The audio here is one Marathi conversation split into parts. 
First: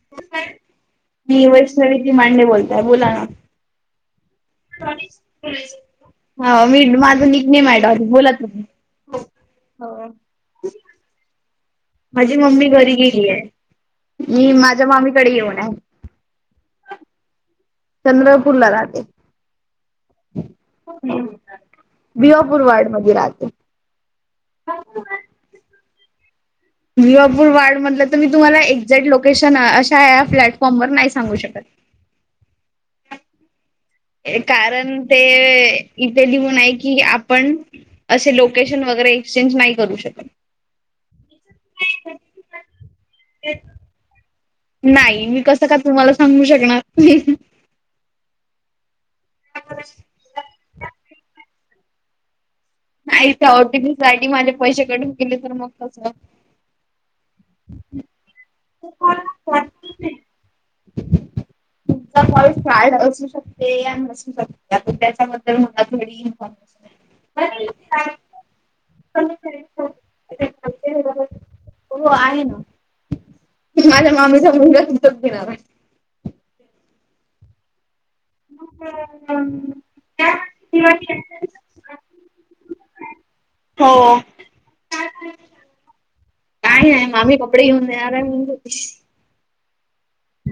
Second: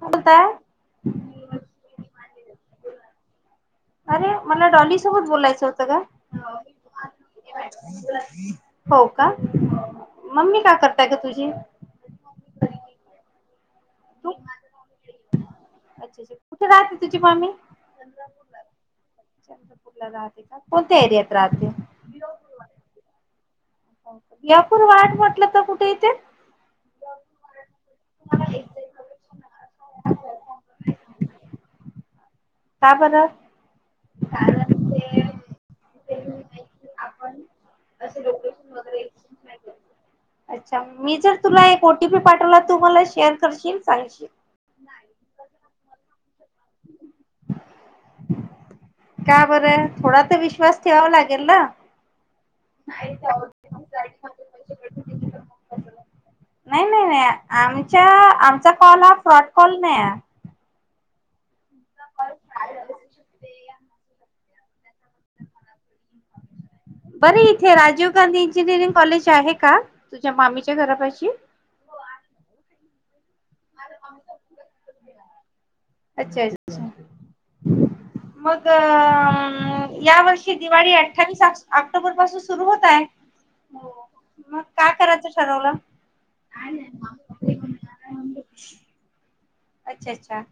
बोलताय मी वैष्णवी मांडे बोलताय बोला ना... अरे मला डॉली सोबत बोलायचं होतं हो मी का? माझं निक नेम आहे डॉली बोला तुम्ही. हो का मम्मी का करताय ग तुझी... माझी मम्मी घरी गेली आहे तू मी माझ्या मामीकडे येऊन आहे. अच्छा अच्छा अच्छ कुठ राहते तूझी मामी.... चंद्रपूर चंद्रपूरला राहते. चंद्रपूरला राहते का? कोणत्या एरियात राहते? बिवापूरवाड मध्ये राहते. यापूर वाट म्हटलं तर कुठे इथे? बिवापूर वाड मधलं तर मी तुम्हाला एक्झॅक्ट लोकेशन अशा या प्लॅटफॉर्मवर नाही सांगू शकत... का बर.... कारण ते.. इथे लिहून आहे कि आपण.... असे लोकेशन वगैरे एक्सचेंज नाही करू शकत. अच्छा मी जर तुला एक ओटीपी पाठवला तू मला शेअर करशील सांगशील. नाही मी कसं का तुम्हाला सांगू शकणार. का बरं थोडा तर विश्वास ठेवावा लागेल ना. नाही त्या ओटीपी सासाठी माझे पैसे कट केले तर मग कसं नाही नाही नाही आमच्या आमचा कॉल ह फ्रॉड कॉल नाही आहे. तुमचा कॉल फ्रॉड असू शकते या नसू शकते. त्यातून त्याच्याबद्दल मला थोडी इन्फॉर्म बर इथे राजीव गांधी इंजिनिअरिंग कॉलेज आहे का तुझ्या मामीच्या घरापाशी. हो आहे ना माझ्या मामीचा मुलगा तिथेच घेणार आहे. अच्छा अच्छा. मग या वर्षी दिवाळी अठ्ठावीस ऑक्टोबर पासून सुरु होत आहे. हो मग काय करायचं ठरवलं काय नाय म. अपऊ आ अच्छा अच्छा.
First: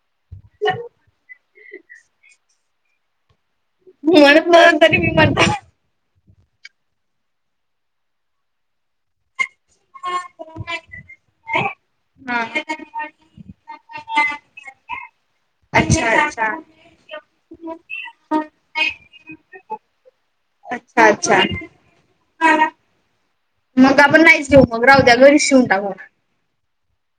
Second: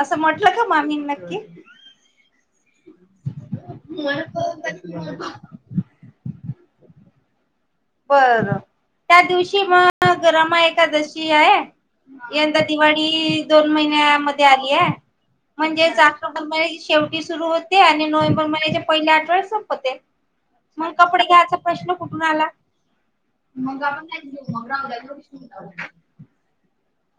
असं म्हटलं का मामीन नक्की. मी म्हणत तरी मी तरी मी म्हणत. बरं त्या दिवशी मग रमा एकादशी आहे. हा. यंदा दिवाळी दोन महिन्या मध्ये आलीय. म्हणजेच अच्छा ऑक्टोबर अच्छा. महिन्याच्या शेवटी सुरू होते आणि नोव्हेंबर महिन्याच्या पहिल्या आठवड्या संपते. मग अच्छा कपडे अच्छा. घ्यायचा प्रश्न कुठून आला. मग आपण नाहीच घेऊ मग राहू द्या घरीच शिवून टाकू.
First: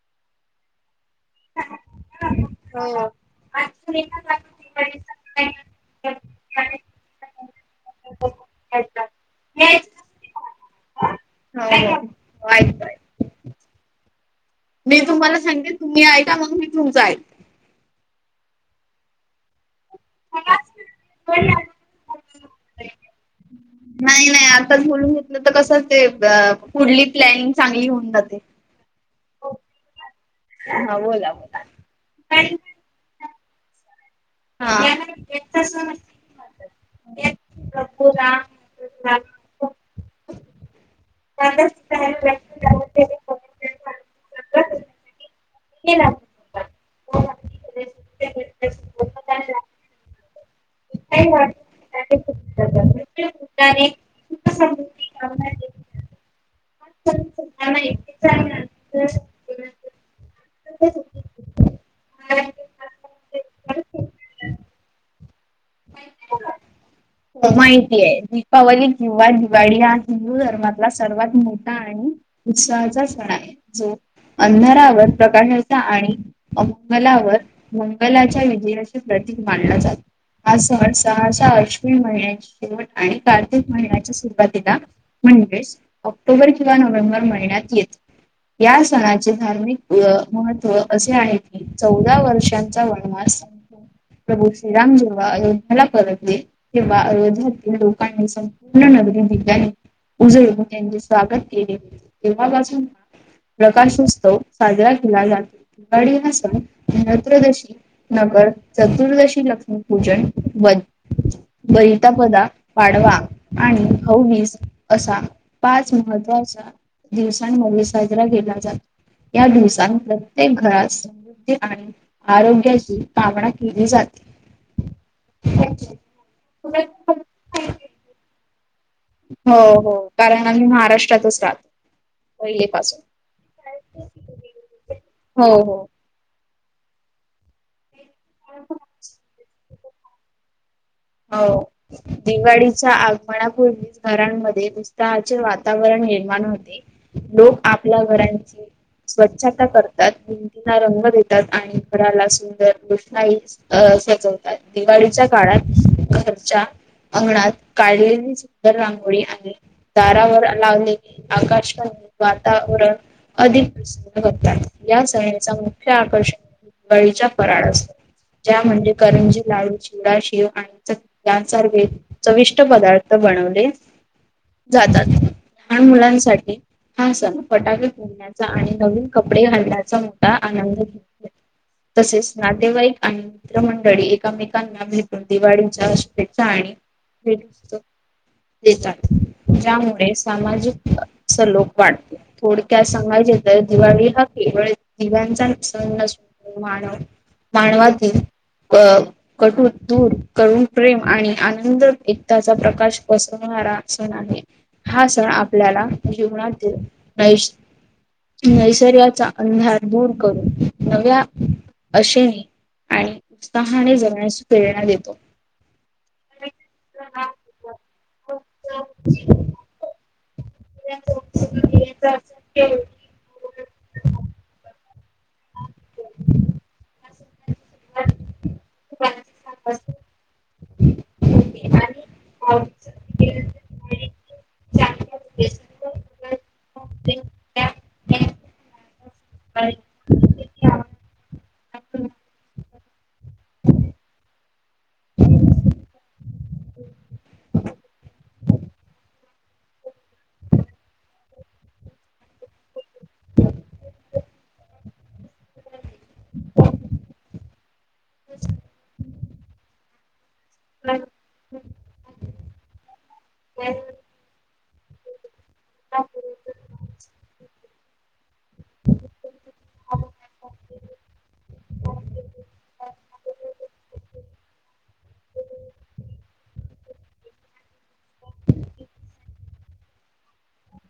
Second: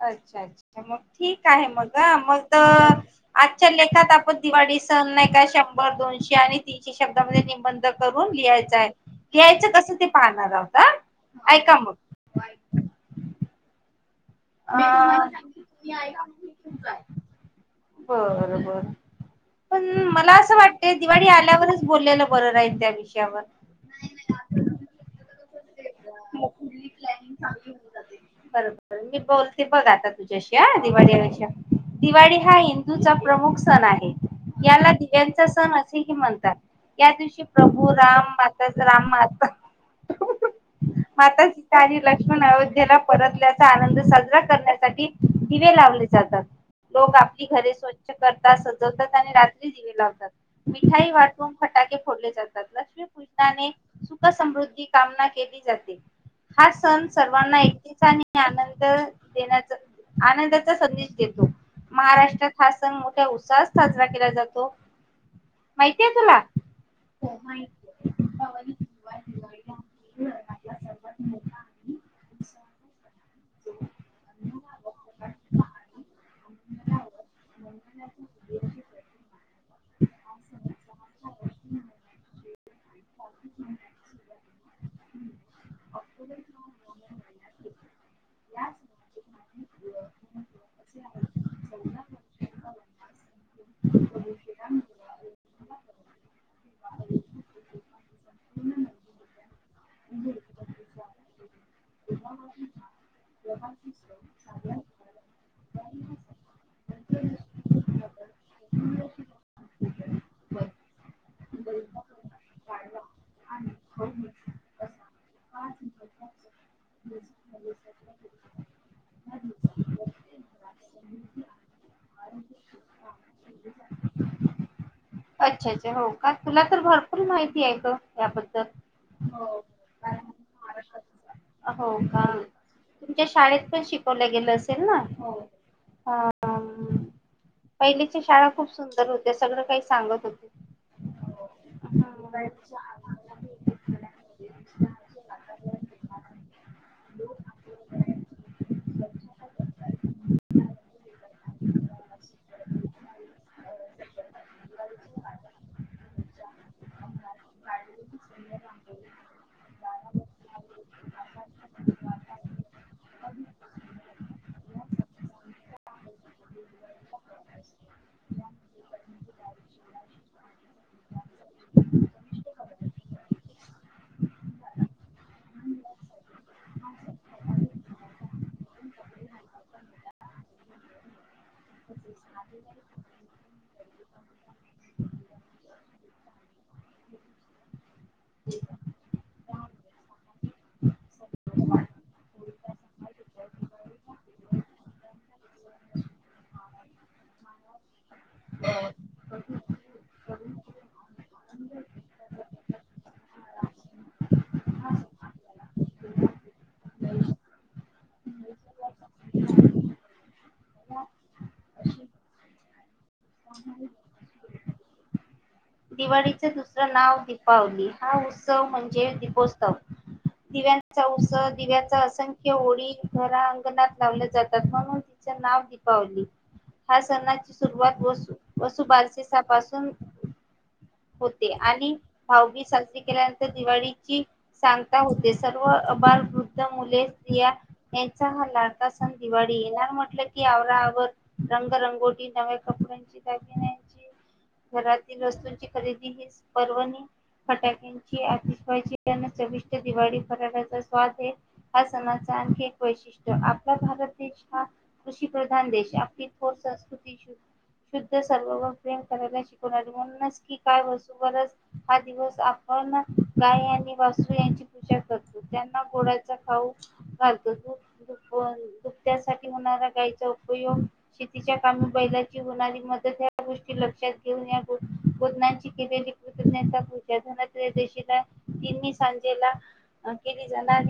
अच्छा अच्छा मग ठीक आहे मग मग. हो. आजच्या लेखात आपण दिवाळी सण नाही का शंभर दोनशे आणि तीन ते शब्दामध्ये निबंध करून लिहायच आहे लिहायचं कस ते पाहणार आहात का? हो व्हय व्हय. मी तुम्हाला सांगेन तुम्ही ऐ का मग मी तुमचं अ आईकेन. बर बर पण मला असं वाटत ते दिवाळी आल्यावरच बोललेल बरं राहील त्या विषयावर नाही नाही आताच बोलून घेतलं तर कसं ते पुढली प्लॅनिंग चांगली होऊन जाते. [unintelligible] बोलते बघ आता तुझ्याशी ह हा बोला दिवाळीे बोला दिवाळी ह्हिंदूचा प्रमुख सण आहे. हा. याला दिव्यांचा सण असेही म्हणतात या दिवशी प्रभू राम माता राम माता माता सीता आणि लक्ष्मण अयोध्येला परतल्याचा आनंद साजरा करण्यासाठी दिवे लावले जातात. लोक आपली घरे स्वच्छ करतात सजवतात आणि रात्री दिवे लावतात. मिठाई वाटून फटाके फोडले जातात लक्ष्मी पूजणाने सुख समृद्धी कामना केली जाते. हा सण सर्वांना एकटीचा आणि आनंद देण्याचा आनंदाचा संदेश देतो. महाराष्ट्रात हा सण मोठ्या उत्साहात साजरा केला जातो. माहितीय तुला. माहिती आहे दीपावली किंवा दिवाळी हा हिंदू धर्मातला सर्वात मोठा आणि उत्साहाचा सण आहे जो अंधरावर प्रकाशाचा आणि अमंगलावर मंगलाच्या विजया प्रतीक मानला जात हा सह सहसहा अश्विन माहीन्या शेवट आणि कार्तिक महिन्याच्या सुरुवातीला म्हणजेच ऑक्टोबर किंवा नोव्हेंबर महिन्यात येतो. या सणाचे धार्मिक महत्त्व असे आहे की चौदा वर्षांचा वनवास संपून प्रभू श्रीराम जेव्हा अयोधेला परतले तेव्हा आयोध्या लोकांनी संपूर्ण नगरी दिव्यणी. उजळऊ त्यांचे स्वागत केले होते तेव्हापासून प्रकाशोत्सव साजरा केला जातो दिवाळी हा सण धनत्रयोदशी नगर चतुर्दशी लक्ष्मी पूजन वं तापदा पाढवा आणि भाऊ बीज असा पाच महत्त्वाचा दिवसांमध्ये साजरा केला जातो. या दिवसत प्रत्येक घरात समृद्धी आणि आरोग्याची कामना केली जाते. अच्छा अच्छा हो का तुला तर भरपूर माहिती आहे ग याबद्दल. हो हो कारण आम्ही महाराष्ट्रातच राहतो हो का पहिली पासून. तुमच्या शाळेत पण शिकवलं गेलं असेल ना. हो हो ह पहिलीच्या शाळा खूप सुंदर होत्या सगळं काही सांगत होते. हो दिवाळीचा आ मनापूर्वीच घरांमध्ये उत्साहाचे वातावरण निर्माण होते. लोक आपल्या घरांची स्वच्छता करतात भिंतींना रंग देतात आणि घराला सुंदर रोषणाई अ सजवतात दिवाळीच्या काळात घरच्या अंगणात काढलेली सुंदर रांगोळी आणि दारावर लावले आकाश कंदील वातावरण अधिक तात या सणीचा मुख्य आकर्षण गळीचा पराळ असतो त्या्या म्हणजे करंजी लाडू चिवडा शेव आणि चकली. यासारखे चविष्ट पदार्थ बनवले. जातात लहान मुलांसाठी हा सण फटाके आणि नवीन कपडे घालण्याचा मोठा आनंद घो. तसेच नातेवाईक आणिित्र मंडळी एकमेकांना दिवाळीच्या शुभेच्छा आणि देतात ज्यामुळे सामाजिक अस लोक वाटते थोडक्यात सांगायचे तर दिवाळी हा केवळ दिव्यांचा मान मानवातील कटून दूर करून प्रेम आणि आनंद एकताचा प्रकाश पसवणारा सण आहे. हा सण आपल्याला जीवनातील न. नैसर्गचा अंधार दूर करून नव्या अेने आणि उत्साहाने जगण्याची प्रेरणा देतो. दिवाळीचं दुसरं नाव दीपावली हा उत्सव म्हणजे दीपोत्सव. दिव्यांचा उत्स दिव्याचा असंख्य ओळी घरा अंगणात लावल्या जातात म्हणून. नाव दपावली हा. सणाची सुरुवात व वसुबारसी पासून. होते आणि भाऊबीर साजरी केल्यानंतर दिवाळीची सांगता होते सर्व अभल वृद्ध मुले स्त्रिया यांचा हा लाडता सण दिवाळी ये म्हटलं की आवरा आवर रंगरंगोटी नव्या कपड्यांची दागिण्याची घरातील वस्तू खरेदी ह पर्वणी. फटाक्यांची अतिषबाजी, सविष्ट दिवाळी फराठ्याचा स्वाद आहे. हा समाजचा आणखी एक वैशिष्ट्य आपला भारत देश हा. कृषी प्रधान देश आपली थोर संस्कृती शुद्ध सर्व प्रे चीक बोल [unintelligible] काय बसूबच हा दिवस आपण गाय आणि वासू यांची पूजा त्यांना गोड्याचा खाऊ घालत. त्यासाठी होणारा गायचा उपयोग शेतीच्या कामी बैलाची होणारी मदत ह्या गोष्टी लक्षात घेऊन या. पनाची केलेली कृतज्ञता पूाशीला तननी सांजेला. केली जाणार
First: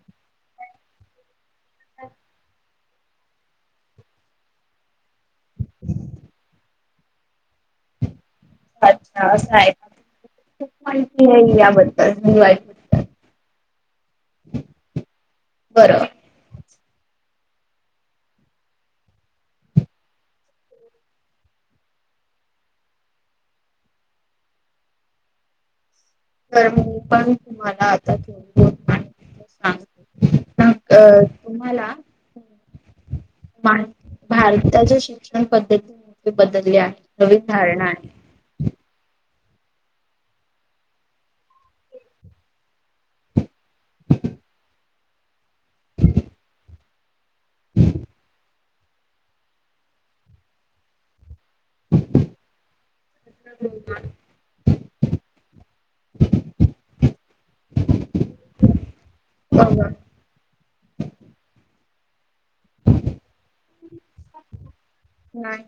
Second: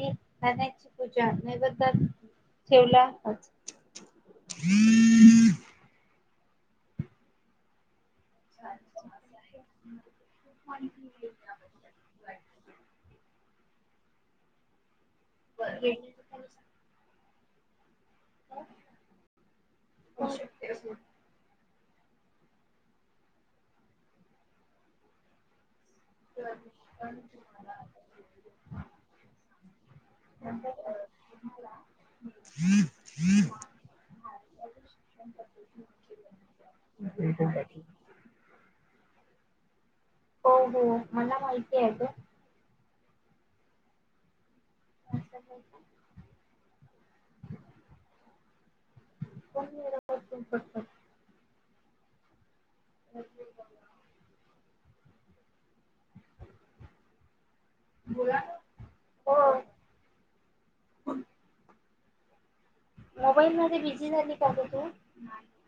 आणिची पूजा नैबद ठेवला. ह. अच्छा असं आहे खूप माहिती आहे याबद्दलहि. बरोबर. हो शक्य अस. तर मी पण तुम्हाला आतानांग ना अ तुम्हाला? मा भारताच्या शिक्षण पद्धती मोठी बदलली आहे नवीन धारणा आहे. हो हो मला माहिती आहे तून [unintelligible] [unintelligible] कोत. हो. बोला. ह ह. मोबाईलमध्येध्ये बिझी झाली का तू तू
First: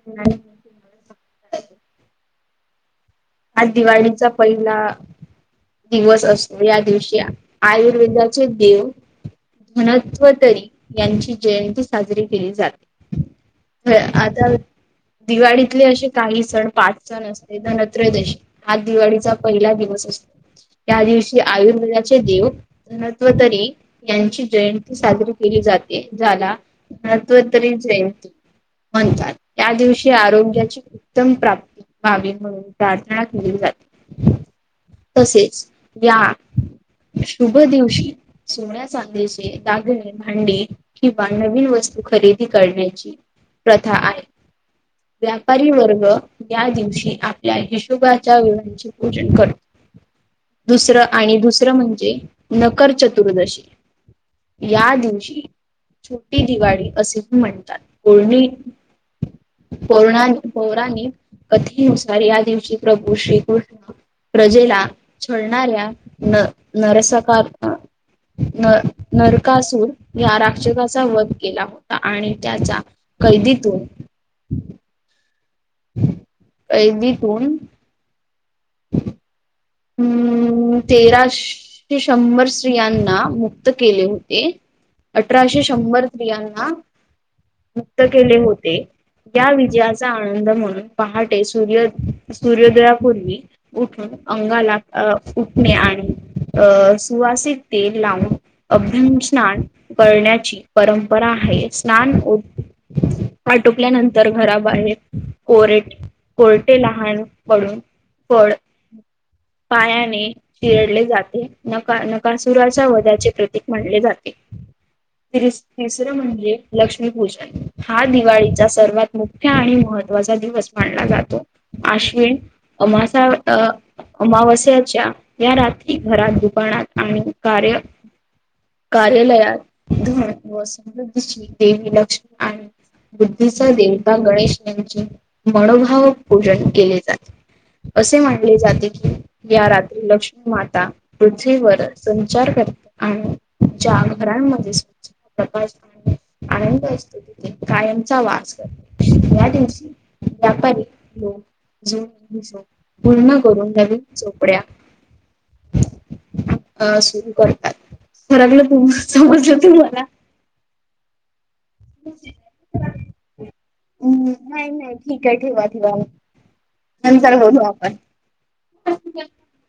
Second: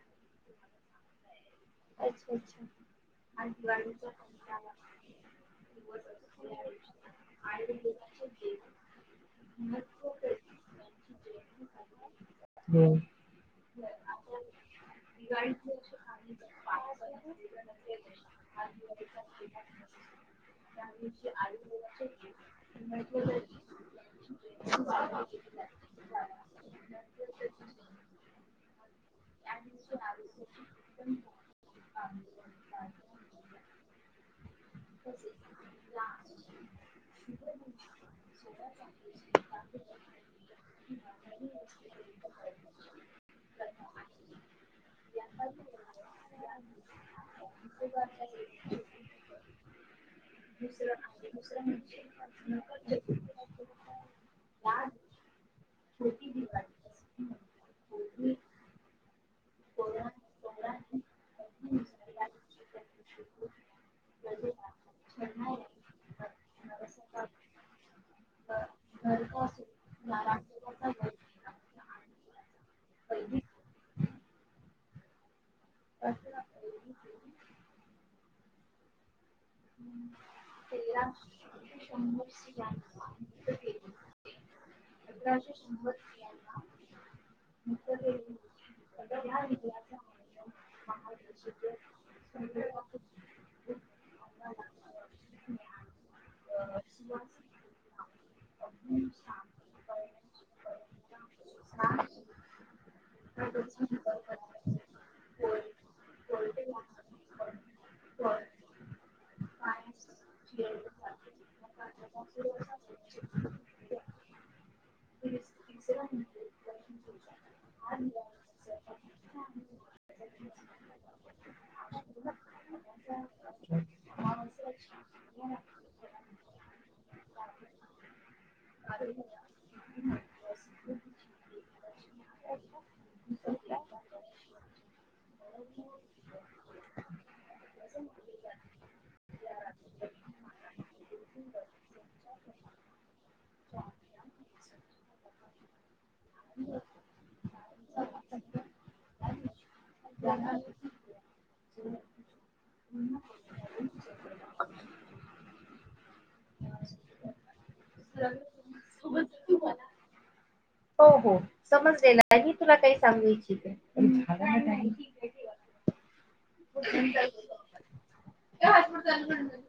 [unintelligible] अच्छा आज अच्छावा. दिवाळीचा पहिला दिवस असतो या दिवशी आयुर्वेदाचे देव म्हणत्व तरी यांची जयंती साजरी केली हम्म. जाते. ह आता गाडी दिवाळीतले असे काही सण पाच सण असते धनत्रयदशी हा दिवाळीचा पहिला दिवस असतो. या दिवशी आयुर्वेदाचे देव धनत्वतरी यांची जयंती साजरी केली जाते. झाला मत्व तरी जयंती म्हणतात त्या दिवशी आरोग्याची उत्तम प्राप्ती व्हावी म्हणून प्रार्थना तसेच या शुभ दिवशी सोन्या चांदीचे दागणे भांडी किंवा, नवीन वस्तू खरेदी करण्याची. प्रथा आहे व्यापारी वर्ग या दिवशी. हिशोबाच्या वेळचे पूजन करत. ु म्हणजे नकर चतुर्दशी [unintelligible] या दिवशी छोटी. दिवाळी असे म्हणतात कोर्णी. पौरण पौराणिक कथेनुसार या दिवशी प्रभू श्रीकृष्ण. प्रजेला छळणाऱ्या न नरसका न नरकासूर या राक्षकाचा वध केला होता, आणि त्याचा. क द तू [unintelligible] अच्छा. एऐलीतून. हम्म [unintelligible] तेराशे शंभर स्त्रयांना मुक्त केले होते. अठराशे शंभर स््रियांना मुक्त केले होते. या विजयाचा आनंद म्हणून पहाटे सूर्य सूर्योदयापूर्वी. उठून अंगाला अ उठणे, आणि अ सुवासित तेल लावून. अभ्य स्नान करण्याची परंपरा आहे स्नान. आटुकल्यानंतर घराबाहेर कोरेट. कोरटे लहान पडून फळ पायाने चिरडले जाते, नका नकासुराच्या वधाचे प्रतीक म्हले जाते. त्रिस-तिसरे म्हणजे लक्ष्मीपूजा हा दिवाळीचा सर्वात मुख्य आणि महत्त्वाचा दिवस मानला जातो. अश्विन अमासा अ अमावास [unintelligible] या रात्री घरात, दुकानात आम्ही कार्य कार्यालयात ध व समृद्धीची देवी लक्ष्मी आणि बुद्धीचा देवता गणेश यांची मनोभाव पूजन केले जाते. असे म्हनले जाते की या रात्री लक्ष्मी माता पृथ्वीवर संचार करते आणि [unintelligible] [unintelligible] या दिवशी व्यापारी ज पूर्ण. [unintelligible] करून नवीन चोपड्या अ सुरू करतात. फरकलं तु समजलं तुम्हाला? हो हो. समजलेलं आहे. मी तुला काही सांगू इच्छिते. हम्म नाही नाही ठीक आहे ठेवा ठेवा नंतर बोलू आपण. [unintelligible]